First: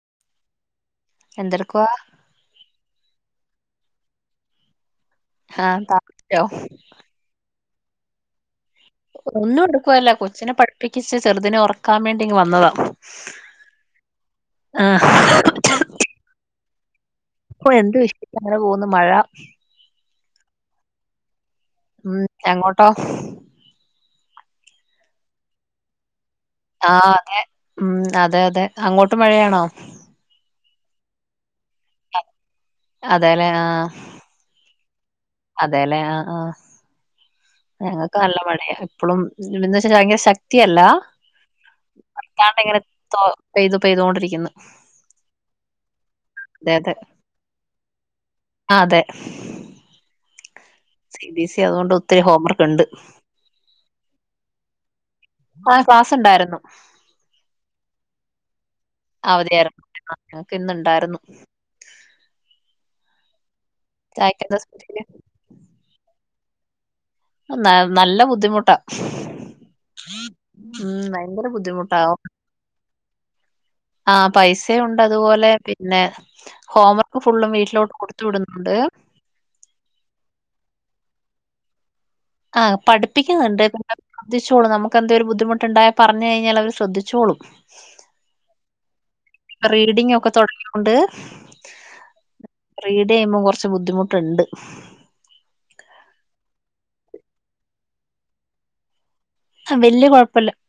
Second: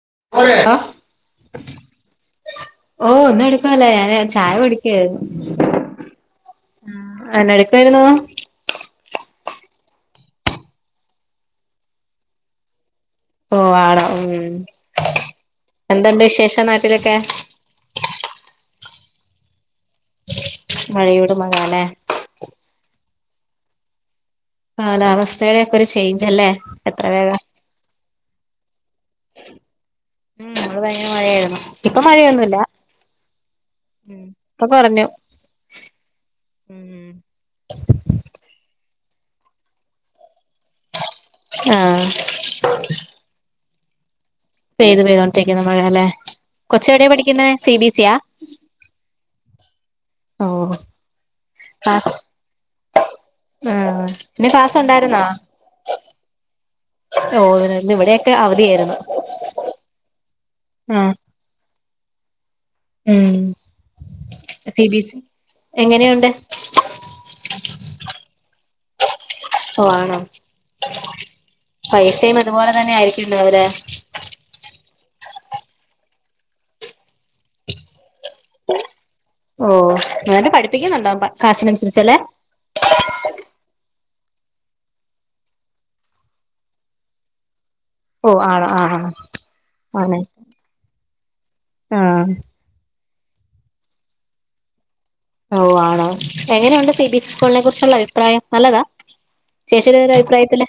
[inaudible] എന്തെടുക്കുവാ ഓ [unintelligible] ഞാന് ചായ. കുടിക്കായിരുന്നു ആഹ് താമസിച്ചോ [unintelligible] [unintelligible] ഒന്നും എടുക്കുവല്ല കൊച്ചിനെ പഠിപ്പിച്ച് ചെറുതിനെ ഉറക്കാൻ വേണ്ടി വന്നതാ ഓ ആണോ ഉ ആഹ് -എന്തണ്ട് വിശേഷം നാട്ടിലൊക്കെ അപ്പൊ എന്ത് വിഷയ അങ്ങനെ പോകുന്നു മഴ മഴ അല്ലേ ഉം എങ്ങോട്ടാ കാലാവസ്ഥയുടെ ഒരു ചേഞ്ച് അല്ലേ എത്ര ആഹ വേഗം അതെ ഉം അതെ അതെ അങ്ങോട്ട് മഴയാണോ അ ഭയങ്കരംമഴയായിരുന്നു ഇപ്പൊ മഴയൊന്നുമില്ല- ഇപ്പം കുറഞ്ഞു അതെല്ലേ ആഹ ആഹ ഉം ഞങ്ങൾക്ക് നല്ല മഴയാ ഇപ്പോളു- എന്ന് വെച്ചാൽ ഭയങ്കര ശക്തിയല്ലാ ആഹ് അല്ലാതെ ഇങ്ങനെ പെയ്തു പെയ്തുകൊണ്ടിരിക്കുന്നു പെയ്തു പെയ്തുകൊണ്ടിരിക്കുന്നു മഴഅല്ലെ അതെ അതെ കൊച്ച് എവിടെയാ പഠിക്കുന്ന സി ബി സിയ [unintelligible] സി ബിസ് സ അതുകൊണ്ട് ക്ലാസ് ഒത്തിരി ഹോം വർക്ക് ഉണ്ട് ആഹ് ഇന്ന് ക്ലാസ് ഉണ്ടായിരുന്നോ ആഹ ക്ലാസ് ഉണ്ടായിരുന്നു [unintelligible] ഓ ഇവിടെയൊക്കെ അവധിയായിരുന്നു അവധായിരുന്നു - ഞങ്ങൾക്ക് ഇന്ന് ആഹ് ഇണ്ടായിരുന്നു ഉം ചായക്കെന്താ സി സ്പെഷ്യല് ബിസി -എങ്ങനെയുണ്ട് നല്ല ബുദ്ധിമുട്ടാ ആണോ- ഉം ഭയങ്കര ബുദ്ധിമുട്ടാവും. പൈസയും അതുപോലെ തന്നെ ആയിരിക്കും ഉണ്ടാവ ആ പൈസുണ്ട് അതുപോലെ പിന്നെ ഹോംവർക്ക് ഫുള്ളും വീട്ടിലോട്ട് കൊടുത്തു വിടുന്നുണ്ട്. ഓ നല്ലോണംപഠിപ്പിക്കുന്നുണ്ടും കാശിനനുസരിച്ചല്ലേ ആഹ് പഠിപ്പിക്കുന്നുണ്ട്ന്നെ അവ ആ ആ പഠിപ്പിക്കുന്നുണ്ട് പിന്നെശ്രദ്ധിച്ചോളു നമുക്ക ഒരു ബുദ്ധിമുട്ടുണ്ടായ പറഞ്ഞു കഴിഞ്ഞാൽ പറഞ്ഞു കഴിഞ്ഞാലും അവര് ശ്രദ്ധിച്ചോളൂ ഓ ആണോ ആ ആ റീഡിംഗ ഒക്കെ തുടങ്ങൊണ്ട് ആഹ റീഡയുമ്പോൾ ചെയ്യുമ്പം കുറച്ച് ബുദ്ധിമുട്ടുണ്ട് ഓ ആണോ എങ്ങനെയുണ്ട് സി ബി സ്കൂളിനെ കുറിച്ചുള്ള അഭിപ്രായം നല്ലതാ ആ ചേച്ചിയുടെ വല്യ ഒരു കുഴപ്പല്ല അഭിപ്രായത്തില്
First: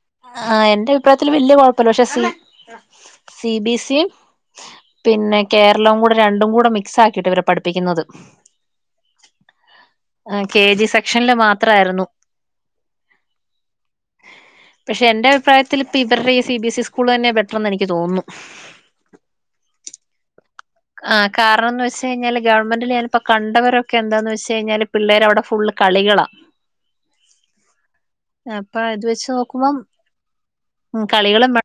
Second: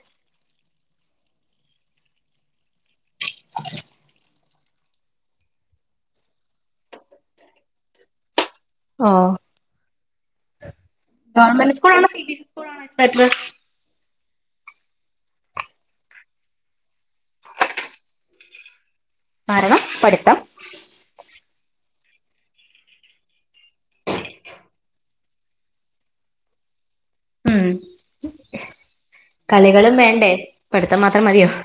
ആ എന്റെ അഭിപ്രായത്തില് വല്യ കുഴപ്പല്ലോ [unintelligible] സി ബി സി പിന്നെ കേരളവും കൂടെ രണ്ടും കൂടെ മിക്സ് ആക്കിയിട്ട് ഇവരെ പഠിപ്പിക്കുന്നത് ആഹ കെ ജി സെക്ഷനിൽ ഗവമെന്റ് സ്കൂള മാത്രായിരുന്നു. ആണോ സി ബി സ്കൂൾ ആണോറ്റ ബെറ്റർ പക്ഷെ എന്റെ അഭിപ്രായത്തില് ഇപ്പ ഇവരുടെ ഈ C B S E school തന്നെ ബെറ്റർന്ന് എനിക്ക് തോന്നുന്നു കാരണം പഠിത്തം കാരണം എന്ന് വെച്ച് കഴിഞ്ഞാല് ഗവർമെന്റ് ഞാനിപ്പോൾ കണ്ടവരൊക്കെ- പിള്ളേര് ക്കെ ഫുൾ കളികളാ [unintelligible] ഉം അപ്പ അത് കളികളും വേണ്ടേ പഠിത്തം ഉ മാത്രം മതിയോ കളികളും-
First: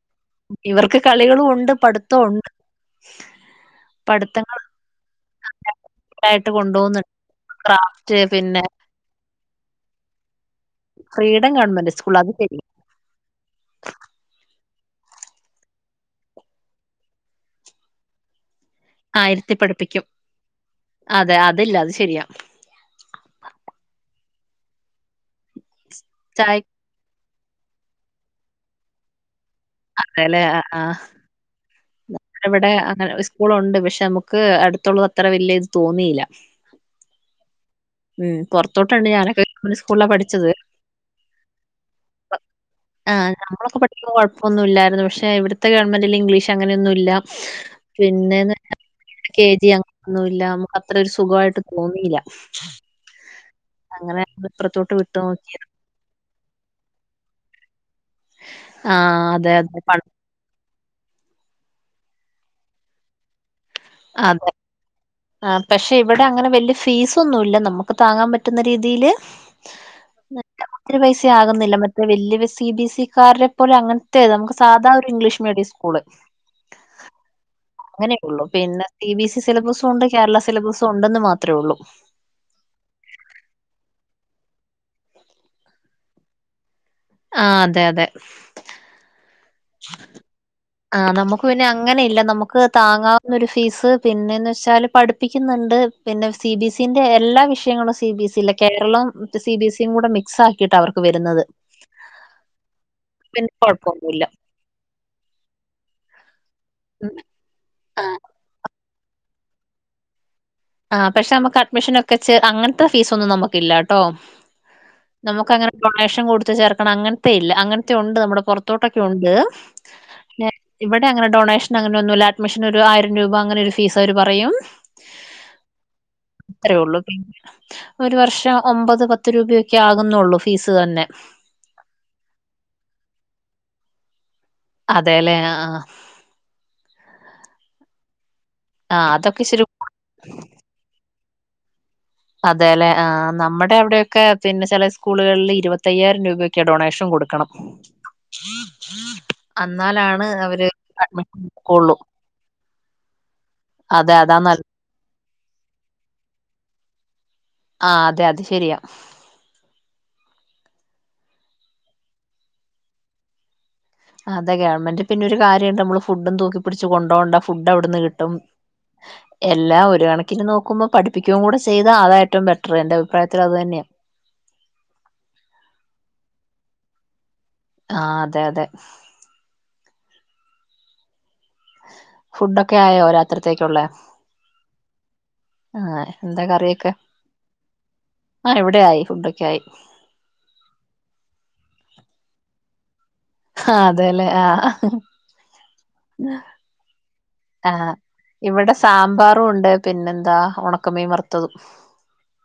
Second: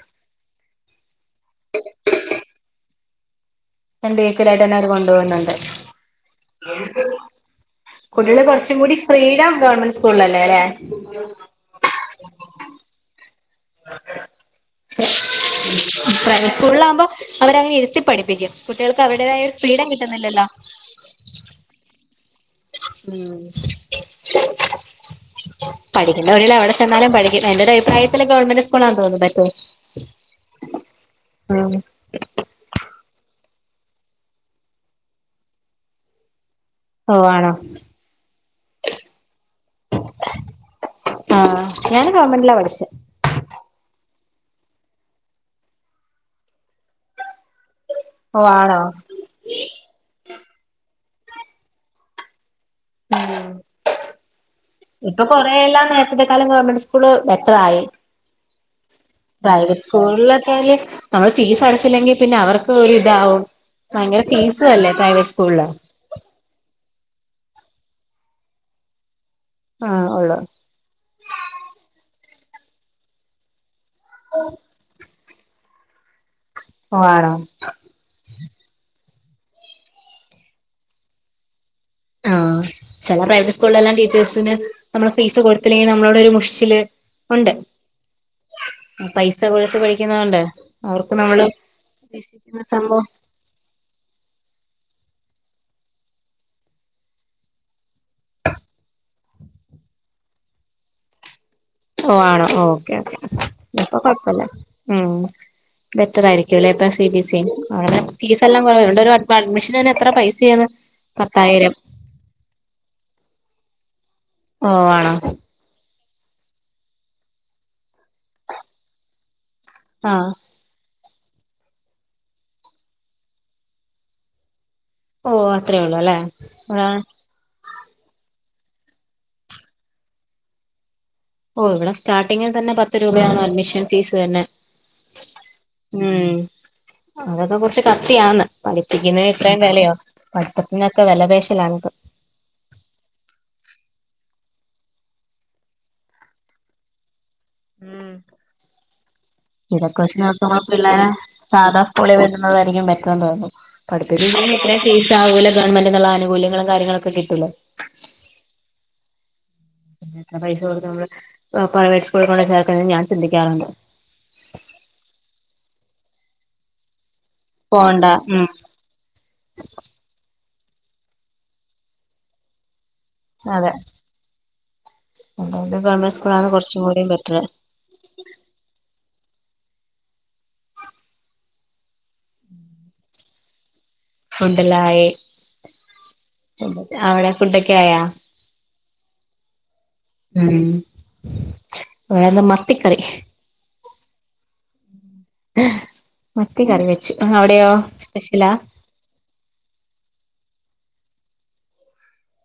ഇവർക്ക് കളികളും ഉണ്ട് പഠിത്തം ഉണ്ട് [unintelligible] രണ്ട് വീക്കിലയിട്ടെ ന്നെ ത് കൊണ്ടോ ന്നുണ്ട്. കൊണ്ടുപോകുന്നുണ്ട് ക്രാഫ്റ്റ് കുട്ടിള് പിന്നെ കൊറച്ചു കൂടി ഫ്രീടം ഗവൺമെന്റ് സ്കൂള്ളല്ലേ ലെ? ഫ്രീഡം ഗവൺമെന്റ് സ്കൂള് അത് ശരി. [unintelligible] പ്രൈവറ്റ് സ്കൂള്ളമ്പോ അവടെ ങ്ങനെ ഇരുത്തി പഠിപ്പിക്കും. കുട്ട്യേൾക് ആഹ് അവര്ടേതായ രു ഇരുത്തി ഫ്രീഡം പഠിപ്പിക്കും കിട്ടുന്നില്ലല്ലോ? അതെ അതില്ല അത് ശരിയാ പഠിക്കണ്ട [unintelligible] ചായക്ക് എവടെ ചെന്നാലും പഠി എന്റെ രു അഭിപ്രായത്തില് ഗവമെന്റ് സ്കൂളാണെ തൊ ബെറ്റ്ർ. അതെ ലെ ആ ആ ഉം ന വിടെ അങ്ങന ഉസ്കൂളോണ്ട് പഷെ അമക്ക് അടുത്തുള്ളത് അത്ര വെല്യ ത് തോന്നില. ഓ ആണോ? മ് പോർത്തോട്ടെന്നെ യാണ് ക് [unintelligible] സ്കൂള പഠിച്ചത് ആഹ് ഞാൻ ഗവൺമെന്റിലാ പഠിച്ചേ ആ നമ്മളൊക്കെ പഠികുമ്പോ കോഴ ഒന്നു ഇല്ലായിരുന്നു പഷെ വിട് ത്തെ ഗവൺമെന്റില് ഇംഗ്ലീഷ് അങ്ങനെയൊന്നുല്ല ഓ പിന്നേന്ന് ആണോ കെ ജി അ [unintelligible] നൊന്നുമല്ല മ അത് രു സുഖയിട്ട് തോന്നില. ഉം ഇപ്പുറത്തോട്ട് വിട്ടു ഇപ്പൊ നോക്കിയത്. കൊറയല്ലാം നേരതത്തെ കാളും ഗവണ്മെന്റ് സ്കൂള് ബെറ്ററായി ആഹ് അതെ അതെ പ്രൈവറ്റ് പ സ്കൂള്ള ക്യല് നമള് ഫീസ് അടച്ചില്ലെങ്കി പിന്നെ അവർക്ക് ഒരു താവും അതെ ആ പഷെ ഇവ്ട ങ്ങനെ വല്യ ഫീസ് ന്നുല്ല നമ്മക്ക് താങ്ങാ പറ്റുന്ന രീതില് ആഹ് ഉള്ളൂ ര് പൈസ ആകുന്നില്ല മ വല്ല്യ വെ സി ബി സിക്കാരെ പോലെ അങ്ങൻത്തെ നമുക്ക് സാധാ രു ഇംഗ്ലീഷ് മീഡി സ്കൂള്. ഓ ആണോ? അങ്ങനെകുള്ളു പിന്നെ സി ബി സി സിലബസു ണ്ട് കേരള സിലബസു ണ്ടെന്ന് മാത്രോ ള്ളു. ചെല പ്രൈവറ്റ് സ്കൂള്ളെ ല്ലാ ടീച്ചേഴ്സിന് നമ്മള് ഫീസ് കൊടുത്തില്ലെങ്കി നമ്മളോടൊ ര് മുഷ്ച്ചില് ആ അതെ അതെ. പുഴത് പഠിക്കുന്നോ ണ്ടെ ആ നമുക്ക് പിന്നെ അങ്ങനെ ഇല്ല നമുക്ക് സംഭവം താങ്ങാവുന്ന ഒരു ഫീസ് പിന്നെന്ന് വെച്ചാല് പഠിപ്പിക്കുന അ ണ്ട് പിന്നെ സി ബി സി ന്റെ എല്ലാ വിഷ്യങ്ങളും സി ബി സി ല്ല കേരളം സി ബി സി ഉം കൂടെ മിക്സ് ആക്കിയിട്ട് അവർക്ക് വെരുന്നത്. ഓ ആണോ ഓക്കെ ഓക്കെ അപ്പൊ കുഴപ്പൊന്നുല്ല കൊയപ്പല്ല മ് ബെറ്റർ ആയിരി ലെ പ്പൊ സി ഉം ബി സി അ ഫീസ് എല്ലാ കൊറവ ണ്ട് രു അ അഡ്മിഷന് ന്നെ എത്ര പൈസ ആ പഷെ അമക്ക് അഡ്മിഷൻ ഒക്കെ ച് അങ്ങൻത്തെ ഫീസൊന്നും നമകില്ലട്ടോ. ഓ ആണോ നമുക്ക് അങ്ങനെ [unintelligible] ഷ് കൊടുത് ചേർക്കണ അങ്ങൻത്തെ ഇല്ല അങ്ങൻത്തെ ഒണ്ട് നമ്മുടെ പൊർത്തോട്ടൊക്കെ ഒണ്ട് ആഹ് ന്നെ ഇവ അങ്ങനെ ഡൊണേഷന ങ്ങനെ ഒന്നുല്ല അഡ്മിനോരു ആയിരം രൂപ അങ്ങനെ ഒരു ഫീസ് അവര് പറയും ഓ അത്രേ ഉള്ളൂ അല്ലേ ത്രേ ഇവിടെ ഉള്ളൂ പി ഒരു വർഷം ഒമ്പത് പത്ത് രൂപയൊക്കെ ആകുന്നുള്ളൂ ഫീസ് തന്നെ. ഓ വിടെ സ്റ്റാർട്ടിങ്ങിൽ തന്നെ പത്ത് രൂപയാണ് അഡ്മിഷൻ ഫീസ് തന്നെ. അതെല്ലേ? ആ ആഹാ. അതോകെ കൊറച്ച് കത്തിയാന്ന് പഠിപ്പിക്കുന്നെ അതൊക്കെ ഇത്രയും ഇച്ചിരി വെലയോ പഠിത്തത്തിനൊക്കെ വെലപേശലാണ് പൊ. അതെല്ലെ ആ നമ്മടെ അവിടോക്കെ പിന്നെ ചെല സ്കൂളുകള്ളി ഇരുപത്തയ്യായിരം രൂപൊക്യാ ഡൊണേഷൻ കൊടുക്കണം. ഉം. അ ഇതൊക്കെ ച്ച് നോക്കുമ്പോ പിള്ളേരെ സാധാ എടുക്കുള്ളൂ. സ്കൂളി വിടുന്നതായിരിക്കും ബെറ്റ്റ് ന്ന് തോന്നു പഠിപി അതെ അതാ നൽ [unintelligible] വൂല ഗവൺമെന്റ്ന്ന്ള്ള ആനുകൂല്യങ്ങളും കാര്യങ്ങളു ആ അതെ അത് ശെരിയാ. എത്ര പൈസ കൊടുത്ത് നമ്മള് പ്രൈവറ്റ് സ്കൂള്ള് കൊണ്ടെ ചേർക്കുന്ന ഞാ ചിന്തിക്കാറുണ്ട്. അതെ ഗവൺമെന്റ് പിന്നെ ഒര് കാര്യണ്ട് ഞമ്മള് ഫുഡും തൂക്കി പിടിച്ച് കൊണ്ടോണ്ട. ഫുഡ് അവിട്ന്ന് പോണ്ട കിട്ടും. ഉം എല്ലാം ഒര് കണക്കിന് നോ ക്കുമ്പോ പഠിപ്പിക്കുകൂടെ ചെയ്താ അതാ ഏറ്റവും ബെറ്റർ എന്റെ അഭിപ്രായത്തിൽ അത് തന്നെയാ. എന്തോണ്ടും ഗവൺമെന്റ് സ്കൂളാണ് കൊർച്ചും കൂടി ബെറ്ററ്. ആഹ് അതെ അതെ. ഫുഡൊക്കെ ആയോ രാത്രിത്തേക്കുള്ളേ? ഫുഡെല്ലായി എന്താ അവടെ ഫുഡൊക്കെ ആയോ? ഫുഡായി ഫുഡൊക്കെ ആയി. മ് ഇവ്ടെന്താ മത്തിക്കറി. ആഹ് അതെല്ലേ ആഹ് മത്തി കറി വെച്ചു അവിടെയോ ആഹ് സ്പെഷ്യലാ ഇവടെ സാമ്പാറൂണ്ട് പിന്നെന്താ മീം വർത്തതും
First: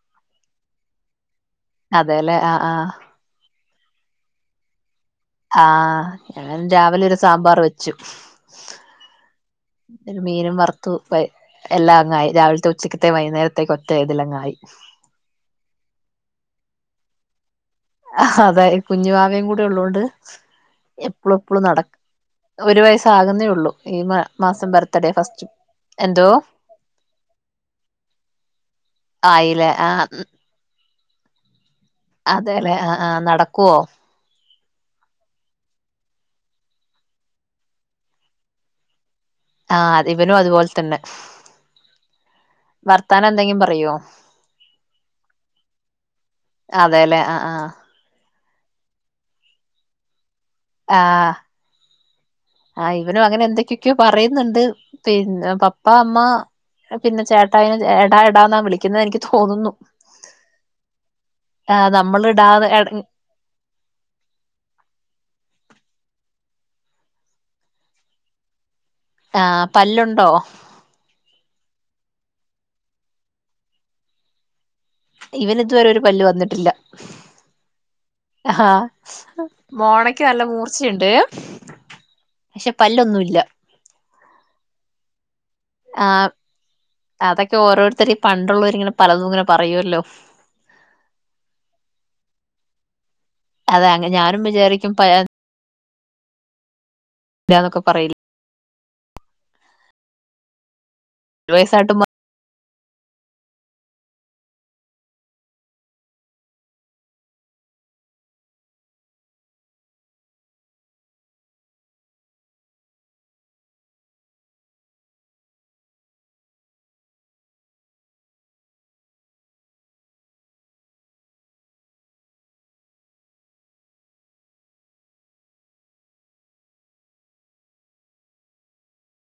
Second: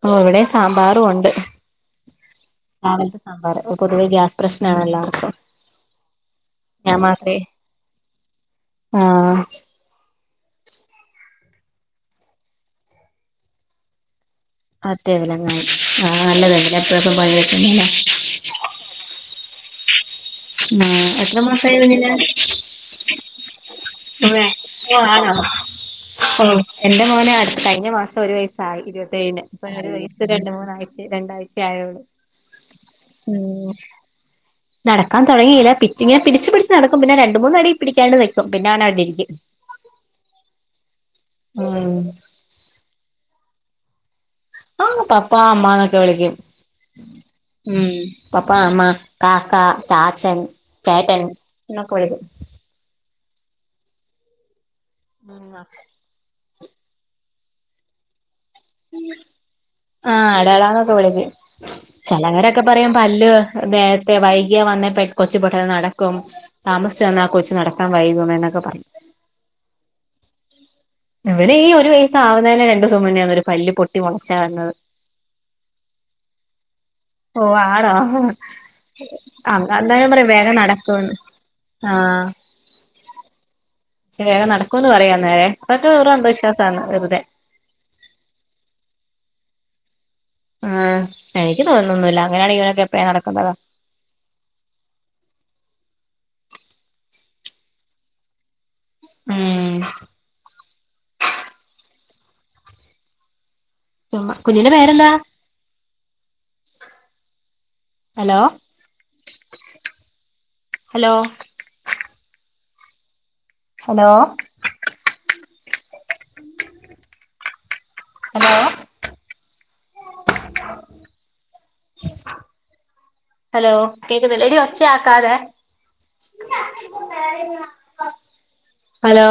ഓ ഇവടേം സാമ്പാറു ഒണ്ട് അതെല്ലേ ആഹ് ആഹ് പൊതുവേ ഗ്യാസ് പ്രശ്ന ആണല്ലോ ആഹ് ഞാൻ രാവിലെ ഒരു മാത്രമേ സാമ്പാർ വെച്ചു. ആഹ് ഒരു മീനും വർത്തു പര് എല്ലാം അങ്ങായി രാവിലത്തെ ഉച്ചക്ക്ത്തെ വൈന്നേരക്കത്തെ ഒറ്റ ഇതിലെങ്ങായി. അതേ അതങ്ങനെ ആയി നല്ലതല്ല എപ്പഴപ്പ അതായി. കുഞ്ഞുവാവേം കൂടെള്ളോണ്ട് ആഹ് എപ്പളും എത്ര എപ്പളും നട മാസായി കുഞ്ഞിന് ഒര് വയസാകുന്നേഒള്ളൂ ഈ മാ മാസം ഓ ബർത്ത്ഡേ ആണോ ച്ചു ഓ എന്റെ മോന് അടുത്ത കഴിഞ്ഞ മാസം ഒര് വയസായി ഇരുപത്തേഴിന് ഇപ്പൊ ആയില്ലേ ഒര് ആഹ് വയസ് രണ്ട് മൂന് രണ്ടാഴ്ച ആയോള അതെല്ലെ ആഹ് ആഹ് മ് നടക്കുവോ നടക്കാൻ തൊടങ്ങീല. പിച്ച് ങ്ങനെ പിടിച്ച് പിടിച്ച് നടക്കും. പിന്നെ രണ്ട്, മൂന് അടി പിടിക്കാണ്ട് നിക്കും. പിന്നെ അവനവിടെ ഇരിക്കും ആഹ് അത് ഇവനും അത് പോലെ തന്നെ. ഉം വർത്താനം എന്തെങ്കിലും. റയോ ആഹ് പപ്പാ അമ്മ ന്നൊക്കെ വിളിക്കും അതെല്ലെ ആഹ് ആഹ് മ് പപ്പാ, അമ്മ കാക്കാ, ചാച്ചൻ ചേട്ടൻ ആഹ് എന്നൊക്കെ വിളിക്കും ആഹ് ഇവനും അങ്ങനെ എന്തൊക്കെക്കെയോ പറയ്ന്ന്ണ്ട് പിന്നെ പപ്പാ, അമ്മ പിന്നെ ചേട്ടായിനെ എടാ എടാന്നാ വിളിക്ക്‌ന്നത് എനിക്ക് തോന്നുന്നു. ആഹ് അട അടാന്നൊക്കെ വിളക്കും ആഹ് നമ്മള് ചെലര്ടെക്കെ ഇടാതെ പറയും പല്ല് നേരത്തെ വൈകിയാ വന്നേ കൊച്ച് പെട്ട നട ക്കും. താമസിച്ചു വന്നാൽ കൊച്ച് നടക്കാം വൈകും. എന്നൊക്കെ പറയും. ആഹ് പല്ലുണ്ടോ ഇവന് ഈ ഒരു വയസ്സാവുന്നേന് രണ്ടൂസം മുന്നേണ് ഒരു പല്ല് പൊട്ടി മുളച്ച വന്നത്. ഇവന് ഇത്വരെ ഒരു പല്ല് വന്നിട്ടില്ല. ഓ ആണോ ആഹ് അന്നേരം മോണക്ക് പറയും നല്ല വേഗം മൂർച്ചയുണ്ട്. നടക്കൂന്ന് പക്ഷെ പല്ലൊന്നുല്ല. ശേ വേഗം നടക്കൂന്ന് പറയും അന്നേരം. അതൊക്കെ വെറും ആഹ് അന്ധവിശ്വാസാണ് വെറുതെ അതൊക്കെ ഓരോര്ത്തര് പണ്ടുള്ളോരിങ്ങനെ പലതു ഇങ്ങനെ പറയോല്ലോ. ആഹ് എനിക്ക് തോന്നുന്നോന്നുല്ല അങ്ങനെയണെങ്കി ഇവനൊക്കെ എപ്പളേ അതെ അങ്ങ ഞാനും വിചാരിക്കും പ ഇല്ലാന്നൊക്കെ പറയില്ല മ് ഒരു വയസ്സായ്ട്ടും സുമ കുഞ്ഞിന്റെ പേരെന്താ? Hello hello hello hello hello കേക്ക്‌നില്ലേ എടി ഒച്ച ആക്കാതെ ഹലോ